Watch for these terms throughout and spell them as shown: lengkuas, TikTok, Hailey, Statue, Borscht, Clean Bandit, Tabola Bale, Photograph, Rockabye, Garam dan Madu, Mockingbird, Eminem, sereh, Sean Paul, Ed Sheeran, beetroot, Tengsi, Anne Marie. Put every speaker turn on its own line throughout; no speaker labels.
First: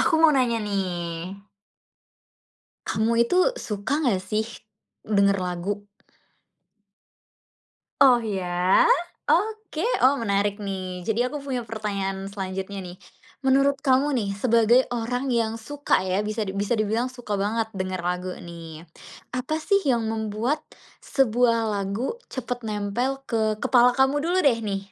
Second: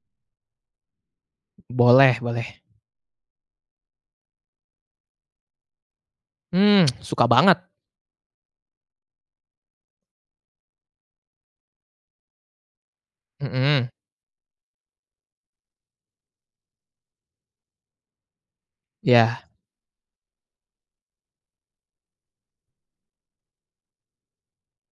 Aku mau nanya nih.
Boleh boleh.
Kamu itu suka nggak sih denger lagu?
Suka banget,
Oh ya? Oke, oh menarik nih. Jadi aku punya pertanyaan selanjutnya nih. Menurut
mhm.
kamu nih, sebagai orang yang suka ya, bisa dibilang suka banget denger lagu nih.
Iya.
Apa sih yang membuat sebuah lagu cepet nempel ke kepala kamu dulu deh nih?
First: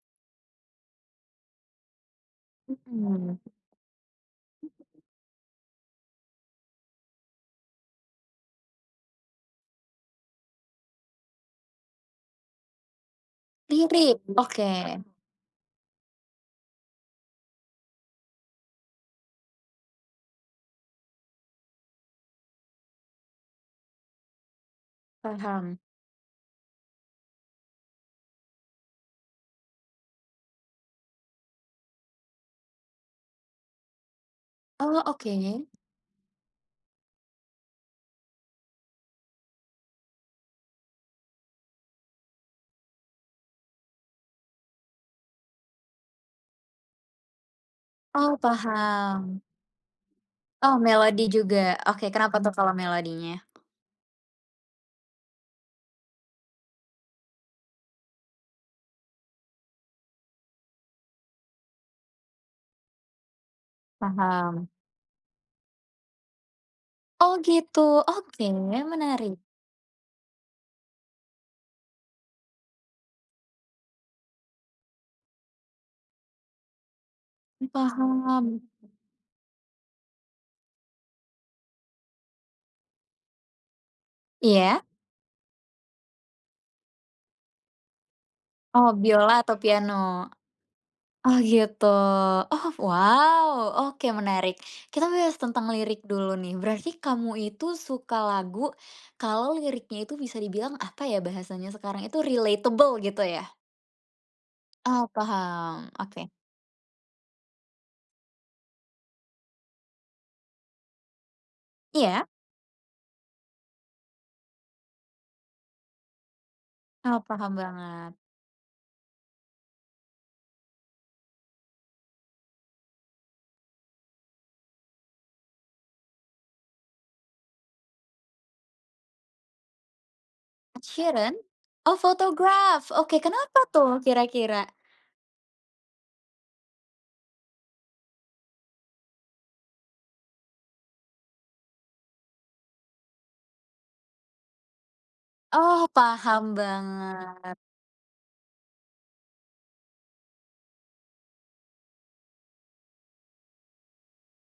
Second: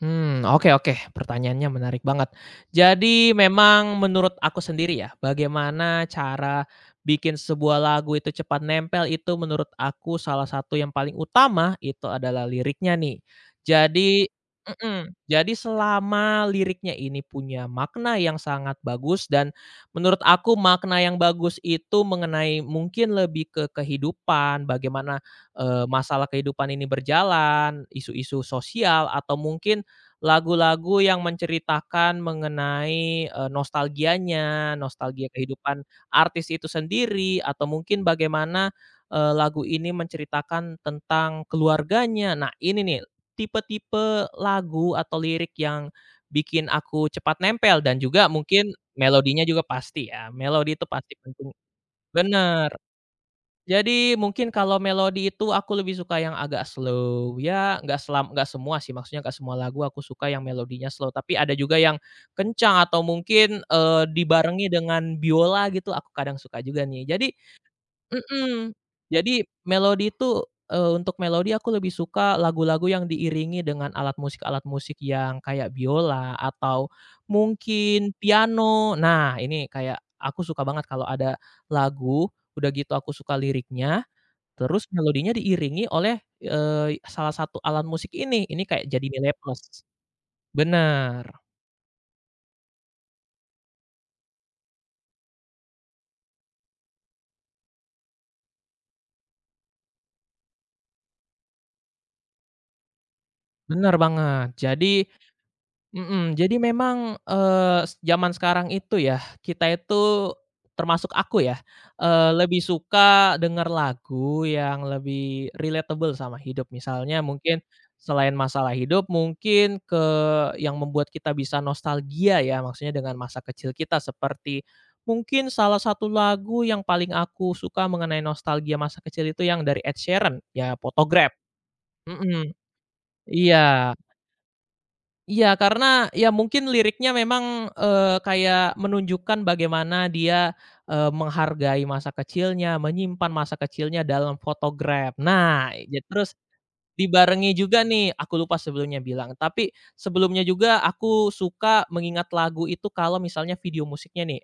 Oke oke, pertanyaannya menarik banget. Jadi
Mhm.
memang menurut aku sendiri ya, bagaimana cara bikin sebuah lagu itu cepat nempel itu menurut aku salah satu yang paling utama itu adalah liriknya nih.
Lirik,
Jadi
oke.
mhm, jadi selama liriknya ini punya makna yang sangat bagus dan menurut aku makna yang bagus itu mengenai mungkin lebih ke kehidupan, bagaimana,
Paham.
masalah kehidupan ini berjalan, isu-isu sosial atau mungkin lagu-lagu yang menceritakan mengenai, nostalgianya,
Oh
nostalgia
oke.
kehidupan artis itu sendiri, atau mungkin bagaimana, lagu ini menceritakan tentang keluarganya. Nah, ini nih, tipe-tipe lagu atau lirik yang bikin aku cepat nempel dan juga
Oh
mungkin
paham.
melodinya juga pasti ya, melodi
Oh,
itu pasti
melodi
penting
juga. Oke, kenapa tuh kalau
bener.
melodinya?
Jadi mungkin kalau melodi itu aku lebih suka yang agak slow, ya nggak semua sih, maksudnya nggak semua lagu aku suka yang melodinya slow, tapi ada juga yang kencang atau mungkin,
Paham.
dibarengi dengan biola gitu, aku kadang suka juga nih.
Oh, gitu. Oke,
Mhm,
menarik.
jadi melodi itu, untuk melodi aku lebih suka lagu-lagu yang diiringi dengan alat musik-alat musik yang kayak biola atau mungkin
Paham.
piano. Nah, ini kayak aku suka banget kalau ada lagu, udah gitu aku suka liriknya,
Iya?
terus melodinya diiringi oleh, salah satu alat musik ini
Oh,
kayak jadi nilai
biola atau
plus.
piano?
Bener,
Oh, gitu. Oh, wow. Oke, menarik. Kita bahas tentang lirik dulu nih. Berarti kamu itu suka lagu kalau liriknya itu bisa dibilang apa ya bahasanya sekarang itu relatable gitu ya?
bener banget. Jadi
Oh, paham. Oke.
mhm, jadi memang, eee, s zaman sekarang itu ya, kita itu termasuk aku ya,
Iya?
lebih suka denger lagu yang lebih relatable sama hidup. Misalnya
Oh, paham
mungkin
banget.
selain masalah hidup, mungkin yang membuat kita bisa nostalgia ya, maksudnya dengan masa kecil kita seperti mungkin salah satu lagu yang paling aku suka mengenai nostalgia masa kecil itu yang dari Ed Sheeran, ya
Ed
Photograph.
Sheeran? Oh,
Mhm,
Photograph. Oke, kenapa
iya.
tuh kira-kira?
Iya, karena ya mungkin liriknya memang, kayak menunjukkan bagaimana dia, menghargai masa kecilnya, menyimpan masa kecilnya dalam Photograph. Nah,
Oh,
terus
paham
dibarengi
banget.
juga nih, aku lupa sebelumnya bilang, tapi sebelumnya juga aku suka mengingat lagu itu kalau misalnya video musiknya nih,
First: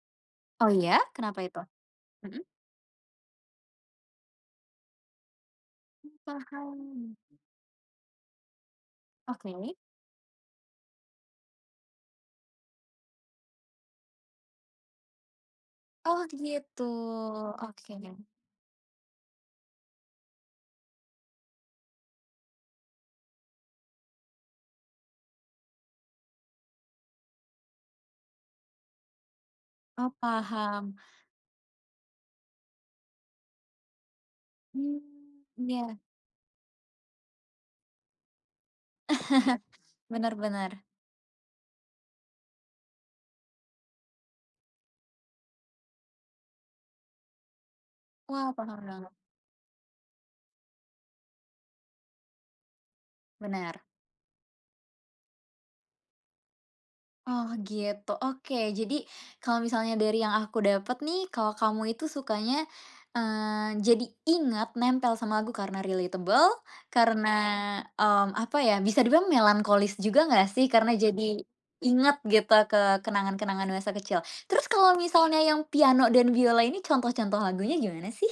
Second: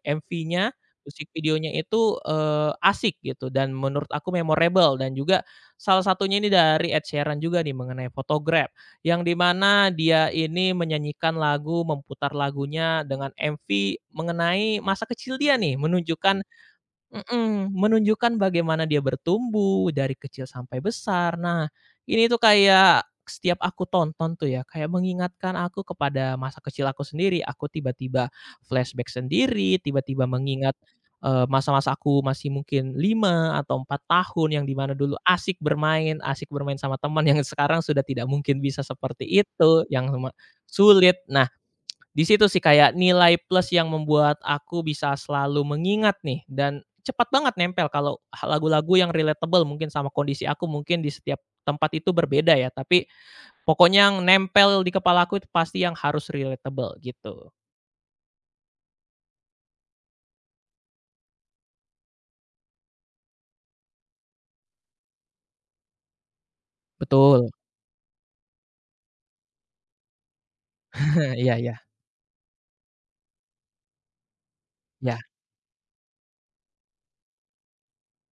Oh,
MV-nya,
ya?
musik
Kenapa itu?
videonya itu,
Mhm.
asik gitu dan menurut aku memorable dan juga salah satunya ini dari Ed
Paham.
Sheeran juga nih mengenai Photograph, yang di
Oke.
mana dia ini menyanyikan lagu, memputar lagunya dengan MV mengenai masa kecil dia nih,
Oh,
menunjukkan
gitu.
Mhm,
Oke.
menunjukkan bagaimana dia bertumbuh dari kecil sampai besar. Nah, ini tuh kayak setiap aku tonton tuh ya, kayak mengingatkan aku kepada masa kecil aku sendiri. Aku tiba-tiba flashback sendiri,
Oh,
tiba-tiba mengingat,
paham.
masa-masa aku masih mungkin 5 atau 4 tahun yang dimana
Mmm,
dulu asik
iya.
bermain asik bermain sama teman yang sekarang sudah tidak mungkin bisa seperti itu, yang
Bener bener.
sulit. Nah, di situ sih kayak nilai plus yang membuat aku bisa selalu mengingat nih dan cepat banget nempel kalau
Wah, paham
lagu-lagu yang
banget.
relatable mungkin sama kondisi aku, mungkin di setiap tempat itu berbeda ya, tapi
Bener.
pokoknya yang nempel di kepala aku itu pasti yang harus relatable
Oh
gitu.
gitu, oke. Jadi kalau misalnya dari yang aku dapat nih, kalau kamu itu sukanya, jadi ingat nempel sama lagu karena relatable, karena,
Betul.
apa ya, bisa dibilang melankolis juga nggak sih? Karena
Nah,
jadi
iya iya.
ingat gitu ke kenangan-kenangan masa kecil. Terus kalau
Iya.
misalnya yang piano dan biola ini contoh-contoh lagunya gimana sih?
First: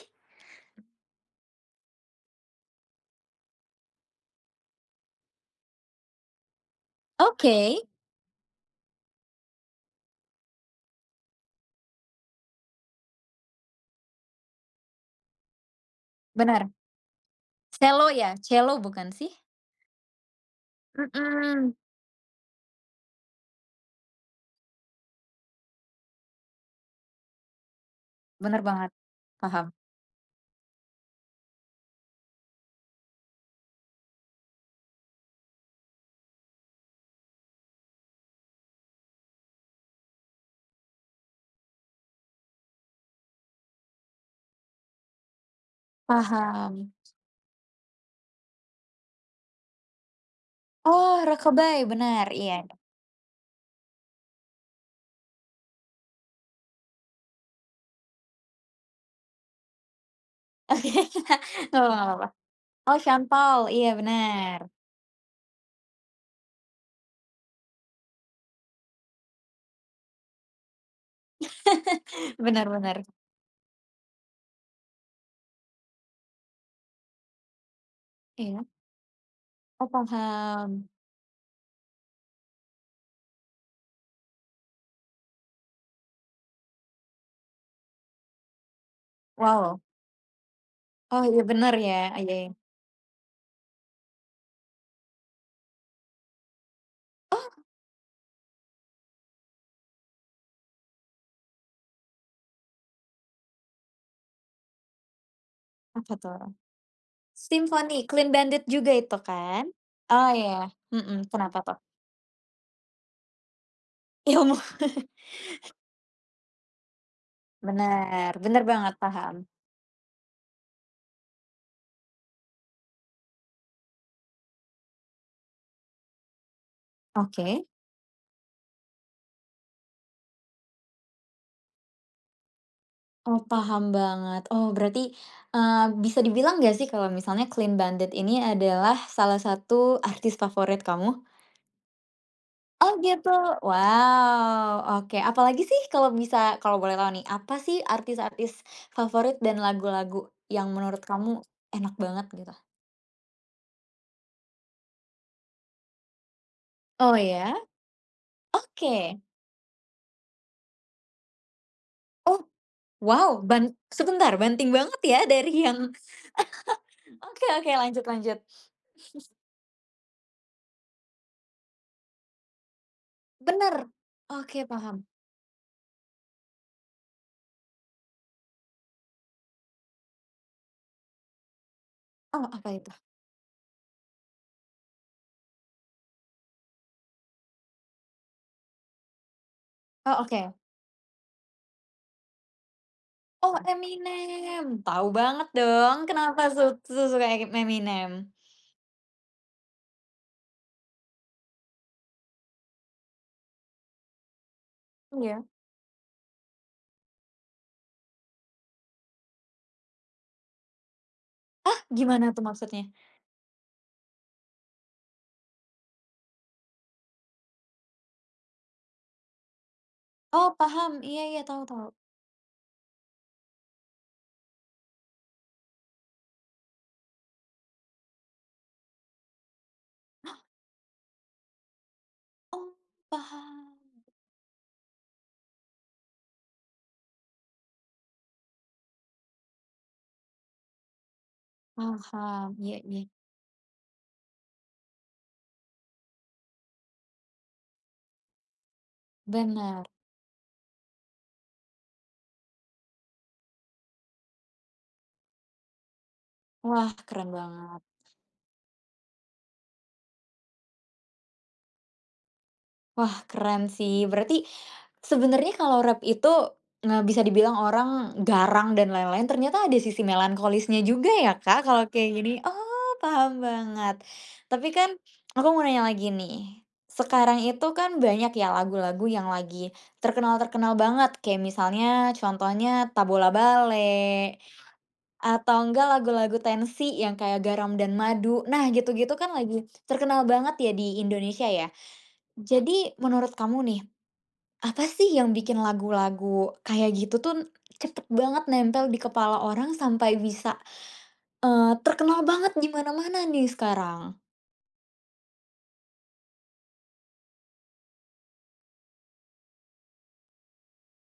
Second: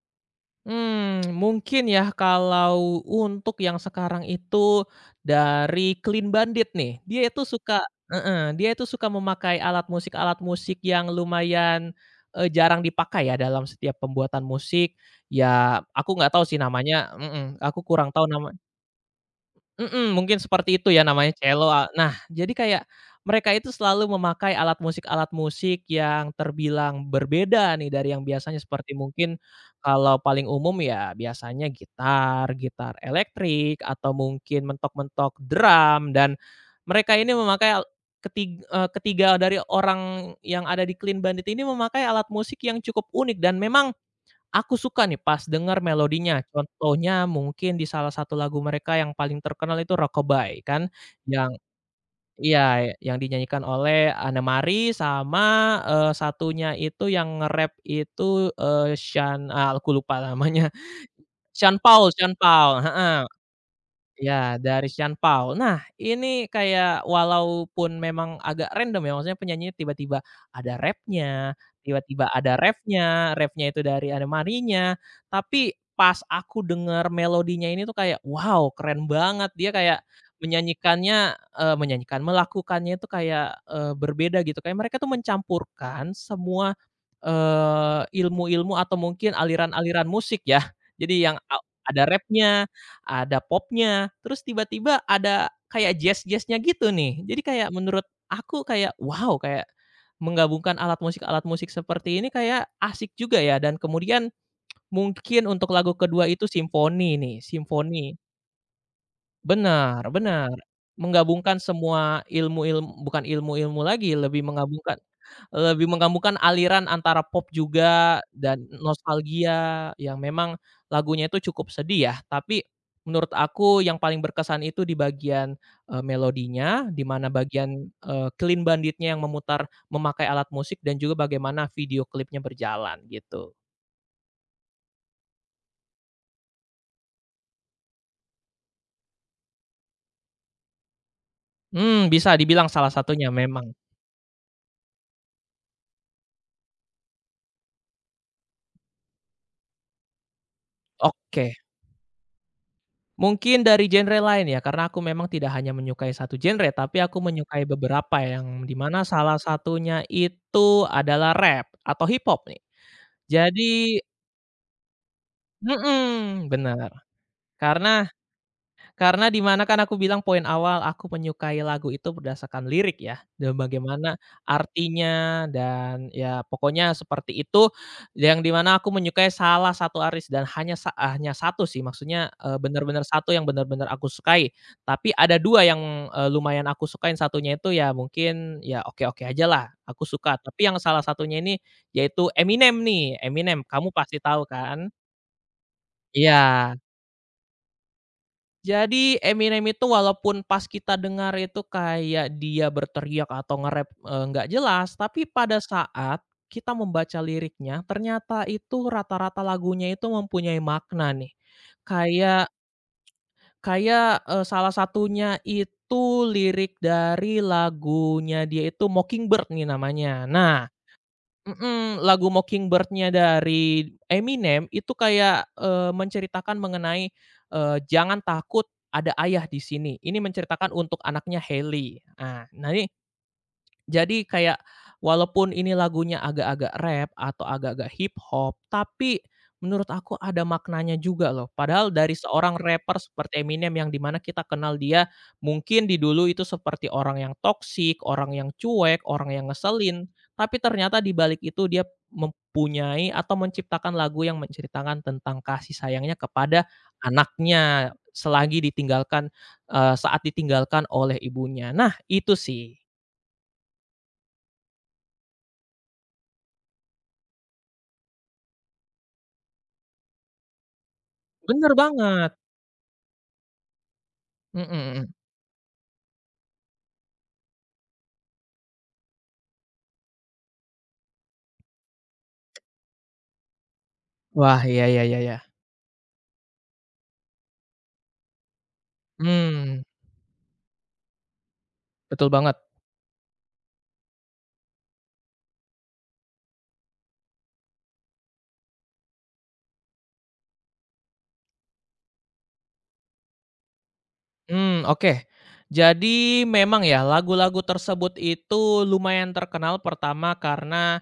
Mungkin ya kalau untuk yang sekarang itu dari Clean Bandit nih, dia itu
Oke,
suka heeh, dia itu suka memakai alat musik yang lumayan, jarang dipakai ya dalam setiap pembuatan musik. Ya aku nggak tahu sih
benar.
namanya, aku
Cello
kurang tahu
ya?
nama.
Cello bukan sih?
Mhm, mungkin seperti itu ya namanya cello,
Mhm,
nah jadi kayak mereka itu selalu memakai alat musik-alat musik yang terbilang berbeda nih dari yang biasanya
bener banget.
seperti mungkin
Paham.
kalau paling umum ya biasanya gitar, gitar elektrik atau mungkin mentok-mentok drum dan mereka ini memakai ketiga dari orang yang ada di Clean Bandit ini memakai alat musik yang cukup unik dan memang aku suka nih pas denger melodinya,
Paham.
contohnya mungkin di salah satu lagu mereka yang paling terkenal itu Rockabye kan,
Oh,
yang
rokabai, benar, iya.
iya, yang dinyanyikan oleh Anne Marie sama, satunya itu yang nge-rap itu, aku lupa namanya,
Oke,
Sean
nggak apa-apa nggak
Paul
apa-apa.
Sean Paul,
Oh,
heeh.
Sean Paul, iya
Ya
benar.
dari Sean Paul. Nah, ini kayak walaupun memang agak random ya, maksudnya penyanyinya tiba-tiba ada rapnya, tiba-tiba ada
Benar benar,
refnya, refnya itu dari Anne Marie-nya, tapi pas aku denger melodinya ini tuh kayak,
iya.
wow keren banget. Dia
Oh,
kayak
paham.
menyanyikannya, menyanyikan, melakukannya itu kayak, berbeda gitu. Kayak mereka tuh mencampurkan semua, ilmu-ilmu atau mungkin
Wow,
aliran-aliran musik ya.
oh
Jadi yang
iya benar ya,
ada
iya iya.
rapnya ada popnya, terus tiba-tiba ada kayak jazznya gitu nih. Jadi
Oh,
kayak menurut aku kayak, wow, kayak menggabungkan alat musik-alat musik seperti ini kayak asik juga ya dan kemudian mungkin untuk lagu
apa
kedua
tuh?
itu simfoni nih,
Simfoni
simfoni.
Clean Bandit juga itu kan?
Benar
Oh
benar.
iya, mhm,
Menggabungkan
kenapa tuh?
semua ilmu-ilmu bukan ilmu-ilmu lagi, lebih
Ilmu.
menggabungkan lebih menggabungkan aliran antara pop juga
Benar, benar
dan
banget, paham.
nostalgia yang memang lagunya itu cukup sedih ya, tapi menurut aku yang paling berkesan itu di bagian, melodinya, di mana
Oke.
bagian, Clean Banditnya yang memakai alat musik dan juga bagaimana video klipnya berjalan
Oh,
gitu.
paham banget. Oh, berarti, bisa dibilang gak sih kalau misalnya Clean Bandit ini adalah salah satu artis favorit kamu?
Bisa dibilang salah
Oh
satunya
gitu,
memang.
wow, oke, apalagi sih kalau bisa kalau boleh tahu nih, apa sih artis-artis favorit dan lagu-lagu yang menurut kamu
Oke.
enak banget gitu?
Mungkin dari genre lain ya, karena aku memang tidak hanya menyukai satu genre, tapi
Oh
aku
ya?
menyukai beberapa yang di mana
Oke.
salah satunya itu adalah rap atau hip
Oh,
hop nih.
wow,
Jadi
sebentar, banting banget ya dari yang
mhm, bener.
oke oke, lanjut
Karena
lanjut.
Karena di mana kan aku bilang poin awal aku menyukai lagu itu berdasarkan lirik ya, dan
Bener,
bagaimana
oke paham.
artinya dan ya pokoknya seperti itu, yang di mana aku menyukai salah satu aris dan hanya satu sih maksudnya,
Oh, apa itu?
benar-benar satu yang benar-benar aku sukai. Tapi ada 2 yang, lumayan aku sukain, satunya itu ya mungkin ya oke-oke aja lah aku
Oh
suka.
oke.
Tapi yang salah satunya ini yaitu Eminem nih,
Oh
Eminem kamu pasti tahu
Eminem,
kan?
tahu banget dong
Iya.
kenapa su su suka Eminem.
Jadi Eminem itu walaupun pas kita dengar itu kayak dia berteriak atau nge-rap, nggak jelas, tapi
Iya.
pada saat kita membaca liriknya, ternyata itu rata-rata lagunya itu mempunyai makna nih.
Ah, gimana tuh
Kayak
maksudnya?
kayak, eee, salah satunya itu lirik dari lagunya dia itu Mockingbird nih namanya.
Oh
Nah
paham, iya iya, tahu tahu.
Mhm, lagu Mockingbird-nya dari Eminem itu kayak, menceritakan mengenai, jangan takut ada ayah di sini. Ini menceritakan untuk anaknya Hailey. Nah
Oh,
ini
paham
jadi kayak walaupun ini lagunya agak-agak rap atau agak-agak hip hop, tapi menurut aku ada maknanya juga loh. Padahal dari
paham,
seorang
iya
rapper
iya,
seperti Eminem yang dimana kita kenal dia mungkin di dulu itu seperti orang yang toksik, orang yang cuek, orang yang
benar.
ngeselin, tapi ternyata di balik itu dia mempunyai atau menciptakan lagu yang menceritakan tentang kasih sayangnya kepada
Wah, keren banget.
anaknya selagi ditinggalkan, saat ditinggalkan oleh ibunya. Nah, itu sih.
Wah, keren sih. Berarti sebenarnya kalau rap itu, nggak bisa dibilang orang garang dan lain-lain, ternyata ada sisi melankolisnya juga ya, Kak,
Bener
kalau kayak
banget,
gini? Oh, paham banget.
mhm
Tapi kan
mhm.
aku mau nanya lagi nih, sekarang itu kan banyak ya lagu-lagu yang lagi terkenal-terkenal banget, kayak misalnya contohnya Tabola Bale,
Wah, iya iya iya iya.
atau enggak lagu-lagu tensi yang kayak Garam dan Madu. Nah, gitu-gitu kan lagi
Mmm.
terkenal banget ya di Indonesia ya.
Betul banget.
Jadi menurut kamu nih, apa sih yang bikin lagu-lagu kayak gitu tuh cepet banget nempel di kepala orang sampai bisa, terkenal banget di mana-mana nih sekarang?
Mmm, oke. Jadi memang ya lagu-lagu tersebut itu lumayan terkenal pertama karena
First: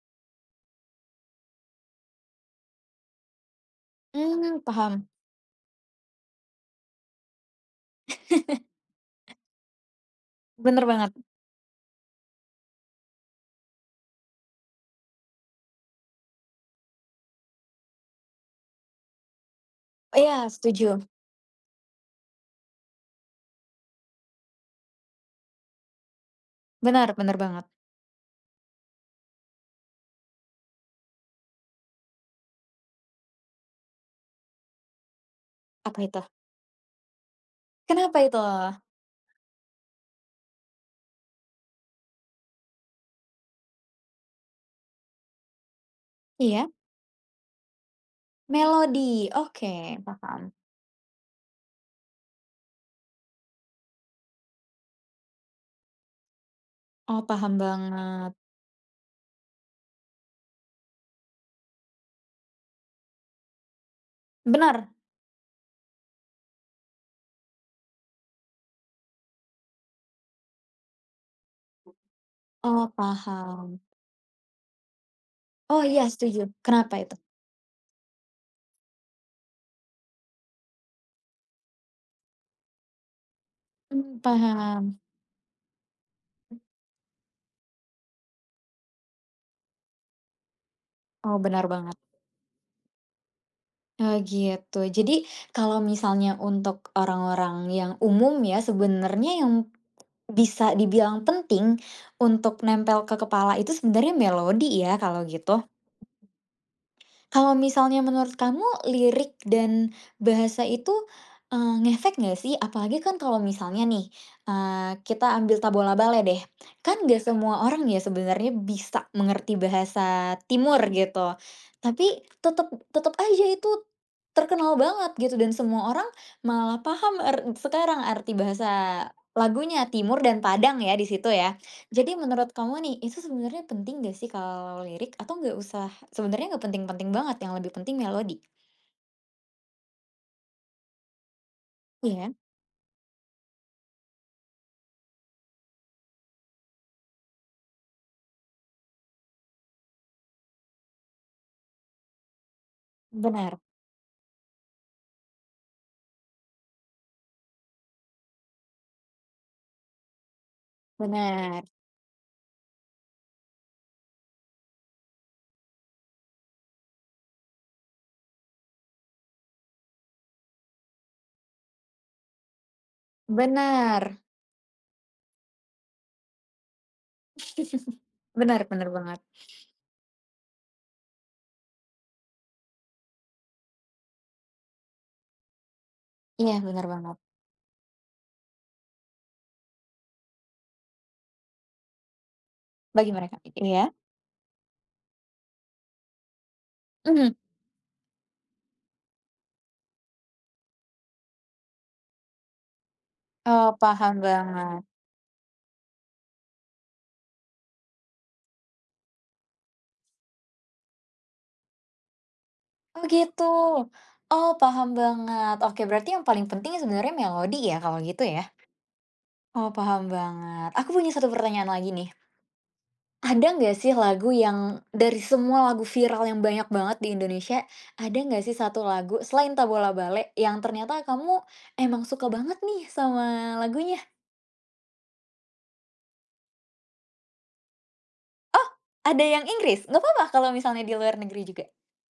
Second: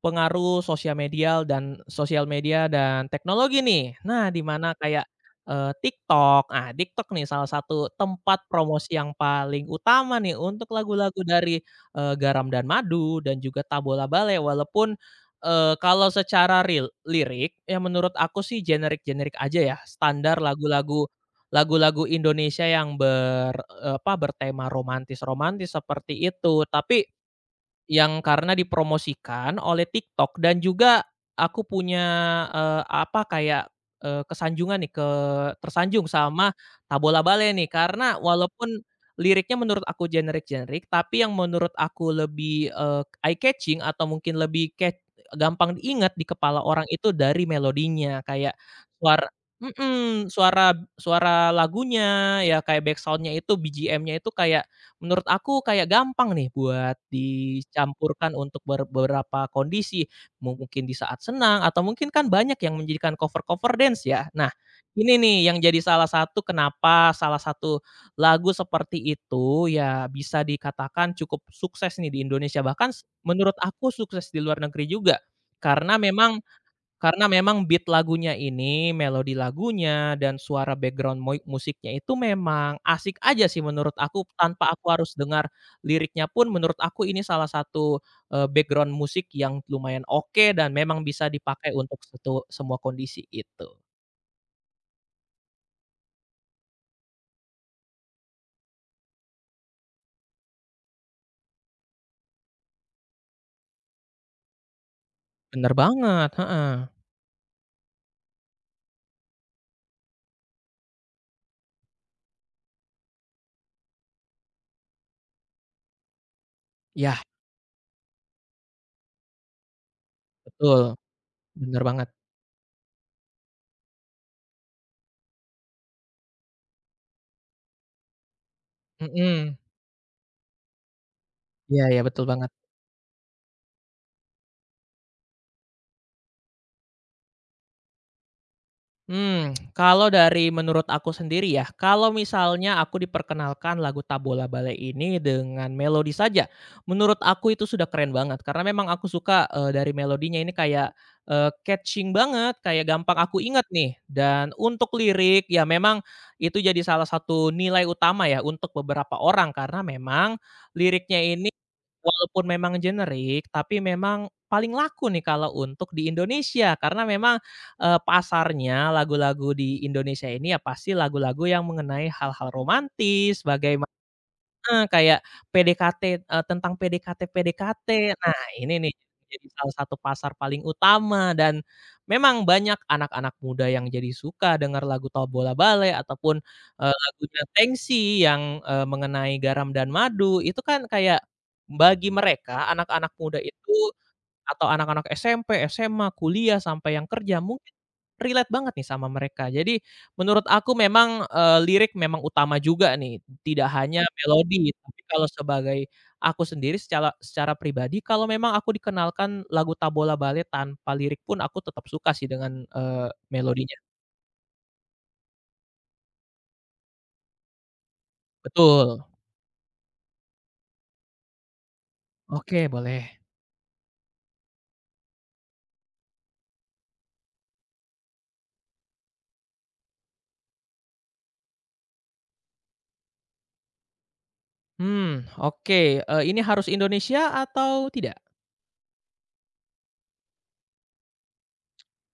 pengaruh sosial media dan teknologi nih. Nah, di
Mmm,
mana
paham.
kayak, TikTok nih salah satu tempat promosi yang paling utama nih untuk
Bener banget.
lagu-lagu dari, Garam dan Madu dan juga Tabola Bale walaupun, kalau secara real lirik ya menurut aku sih generik-generik aja ya, standar
Iya, setuju.
lagu-lagu Indonesia yang bertema romantis-romantis seperti itu. Tapi
Benar bener banget.
yang karena dipromosikan oleh TikTok dan juga aku punya, eee, apa, kayak, eee, kesanjungan nih,
Apa
tersanjung
itu?
sama Tabola Bale nih, karena
Kenapa itu?
walaupun liriknya menurut aku generik-generik, tapi yang menurut aku lebih, eye catching atau mungkin lebih gampang diingat di kepala
Iya?
orang itu dari melodinya, kayak suara
Melodi, oke,
mhm,
paham.
suara suara lagunya, ya kayak backsound-nya itu, BGM-nya itu kayak. Menurut aku kayak gampang nih buat
Oh, paham
dicampurkan
banget.
untuk beberapa kondisi, mungkin di saat senang atau mungkin kan banyak yang menjadikan cover-cover dance ya. Nah,
Benar.
ini nih yang jadi salah satu kenapa salah satu lagu seperti itu ya bisa dikatakan cukup sukses nih di Indonesia, bahkan
Oh,
menurut
paham.
aku sukses di luar negeri juga.
Oh
Karena
iya
memang
setuju, kenapa itu?
karena memang beat lagunya ini, melodi lagunya, dan suara background musiknya itu memang asik aja sih menurut
Mmm,
aku, tanpa aku
paham.
harus dengar liriknya pun menurut aku ini salah satu, background musik yang lumayan oke dan memang bisa
Oh benar
dipakai
banget.
untuk semua kondisi itu.
Oh gitu. Jadi kalau misalnya untuk orang-orang yang umum ya, sebenarnya yang bisa dibilang penting untuk nempel ke kepala itu sebenarnya melodi ya kalau gitu?
Bener banget, heeh.
Kalau misalnya menurut kamu lirik dan bahasa itu, ngefek nggak sih? Apalagi kan kalau misalnya nih, kita ambil Tabolabale deh, kan nggak.
Yah,
Iya. Semua orang ya sebenarnya bisa mengerti bahasa Timur
betul,
gitu,
bener
tapi
banget,
tetep tetep aja itu terkenal banget gitu dan semua orang malah paham sekarang arti bahasa
mhm.
lagunya Timur dan Padang ya di situ ya.
Iya iya,
Jadi
betul
menurut
banget.
kamu nih, itu sebenarnya penting nggak sih kalau lirik atau nggak usah. Sebenarnya nggak penting-penting banget, yang lebih penting melodi.
Kalau dari menurut aku sendiri ya, kalau
Iya,
misalnya aku diperkenalkan lagu Tabola Bale ini dengan melodi saja, menurut aku itu sudah keren banget karena memang aku suka, dari melodinya ini kayak, catching banget, kayak gampang aku
benar
ingat nih dan untuk lirik ya memang itu jadi salah satu nilai utama ya untuk beberapa orang karena memang liriknya ini
benar
walaupun memang generik, tapi memang paling laku nih kalau untuk di Indonesia karena memang, pasarnya lagu-lagu di Indonesia ini ya pasti lagu-lagu yang mengenai hal-hal romantis, bagaimana.
benar
Heeh, Kayak PDKT, tentang PDKT-PDKT. Nah,
benar
ini
benar
nih
banget.
jadi salah satu pasar paling utama dan memang banyak anak-anak muda yang jadi suka dengar lagu Tombola Bale ataupun,
Iya, benar banget,
lagunya Tengsi yang, mengenai garam dan madu. Itu kan kayak bagi mereka anak-anak
bagi mereka,
muda itu
iya?
atau anak-anak SMP, SMA, kuliah, sampai yang
Mhm,
kerja mungkin relate banget nih sama mereka. Jadi menurut aku memang, lirik memang utama juga nih, tidak
oh,
hanya
paham
melodi.
banget.
Tapi kalau sebagai aku sendiri secara secara pribadi, kalau memang aku dikenalkan lagu Tabola Bale tanpa lirik pun aku tetap suka sih dengan,
Oh, gitu?
melodinya.
Oh, paham banget. Oke, berarti yang paling penting sebenarnya melodi ya, kalau gitu ya?
Betul.
Oh, paham banget. Aku punya satu pertanyaan lagi nih.
Oke boleh.
Ada nggak sih lagu yang dari semua lagu viral yang banyak banget di Indonesia, ada nggak sih satu lagu selain Tabola Bale yang ternyata kamu emang suka banget nih sama lagunya?
Oke, ini harus Indonesia atau tidak?
Ada yang Inggris? Nggak apa-apa kalau misalnya di luar negeri juga.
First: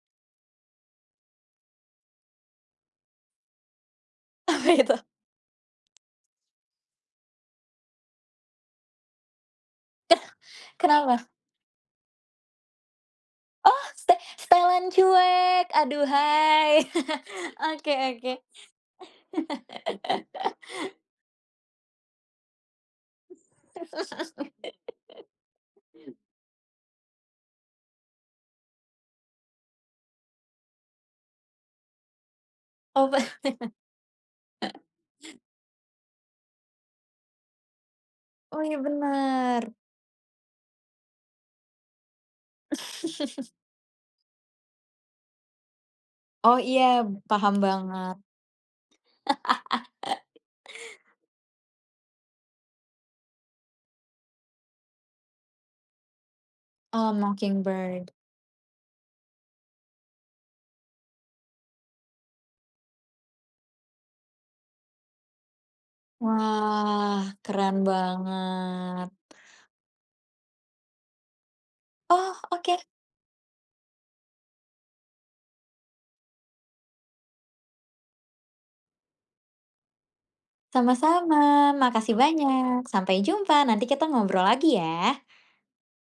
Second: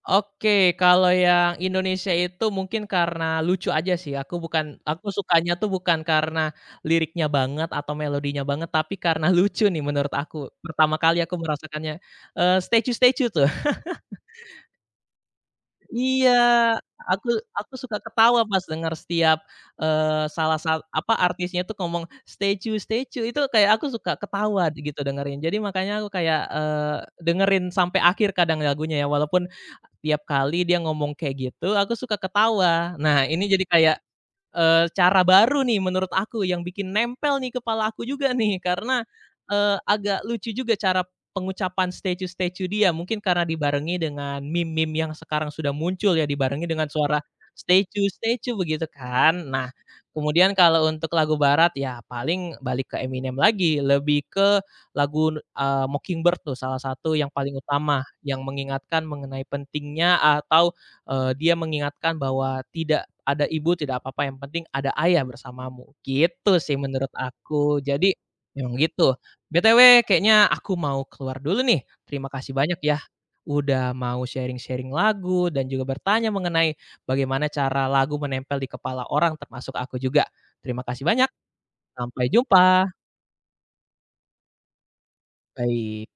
Oke, kalau yang Indonesia itu mungkin karena lucu aja sih, aku
Apa
bukan
itu?
aku sukanya tuh bukan karena liriknya banget atau melodinya banget, tapi karena lucu nih menurut aku. Pertama
Kenapa?
kali aku merasakannya, Statue Statue tuh.
Oh, Setelan Cuek,
Iya,
aduhai.
aku aku
Oke,
suka
oke.
ketawa pas denger setiap, eee, salah sat apa, artisnya tuh ngomong, "Statue Statue," itu kayak aku suka ketawa gitu dengerin. Jadi makanya aku kayak, dengerin sampai akhir kadang lagunya ya, walaupun tiap kali dia ngomong kayak gitu, aku suka ketawa.
Oh,
Nah, ini jadi kayak, cara baru nih menurut aku yang bikin nempel nih kepala aku juga nih
oh iya
karena,
benar.
agak lucu juga cara pengucapan statue-statue dia mungkin karena dibarengi dengan meme-meme yang sekarang sudah muncul ya
Oh
dibarengi dengan
iya,
suara
paham banget.
statue-statue begitu kan. Nah, kemudian kalau untuk lagu barat ya paling balik ke Eminem lagi lebih ke lagu, Mockingbird tuh salah
Oh,
satu yang paling utama
Mockingbird.
yang mengingatkan mengenai pentingnya atau, dia mengingatkan bahwa tidak ada ibu tidak apa-apa, yang penting ada ayah bersamamu, gitu sih menurut
Wah, keren
aku. Jadi memang
banget.
gitu. BTW kayaknya aku mau keluar dulu nih. Terima
Oh,
kasih
oke.
banyak ya udah mau sharing-sharing lagu dan juga bertanya mengenai bagaimana cara lagu menempel di kepala orang termasuk aku juga. Terima kasih banyak,
Sama-sama. Makasih
sampai
banyak.
jumpa.
Sampai jumpa. Nanti kita ngobrol lagi ya.
Bye.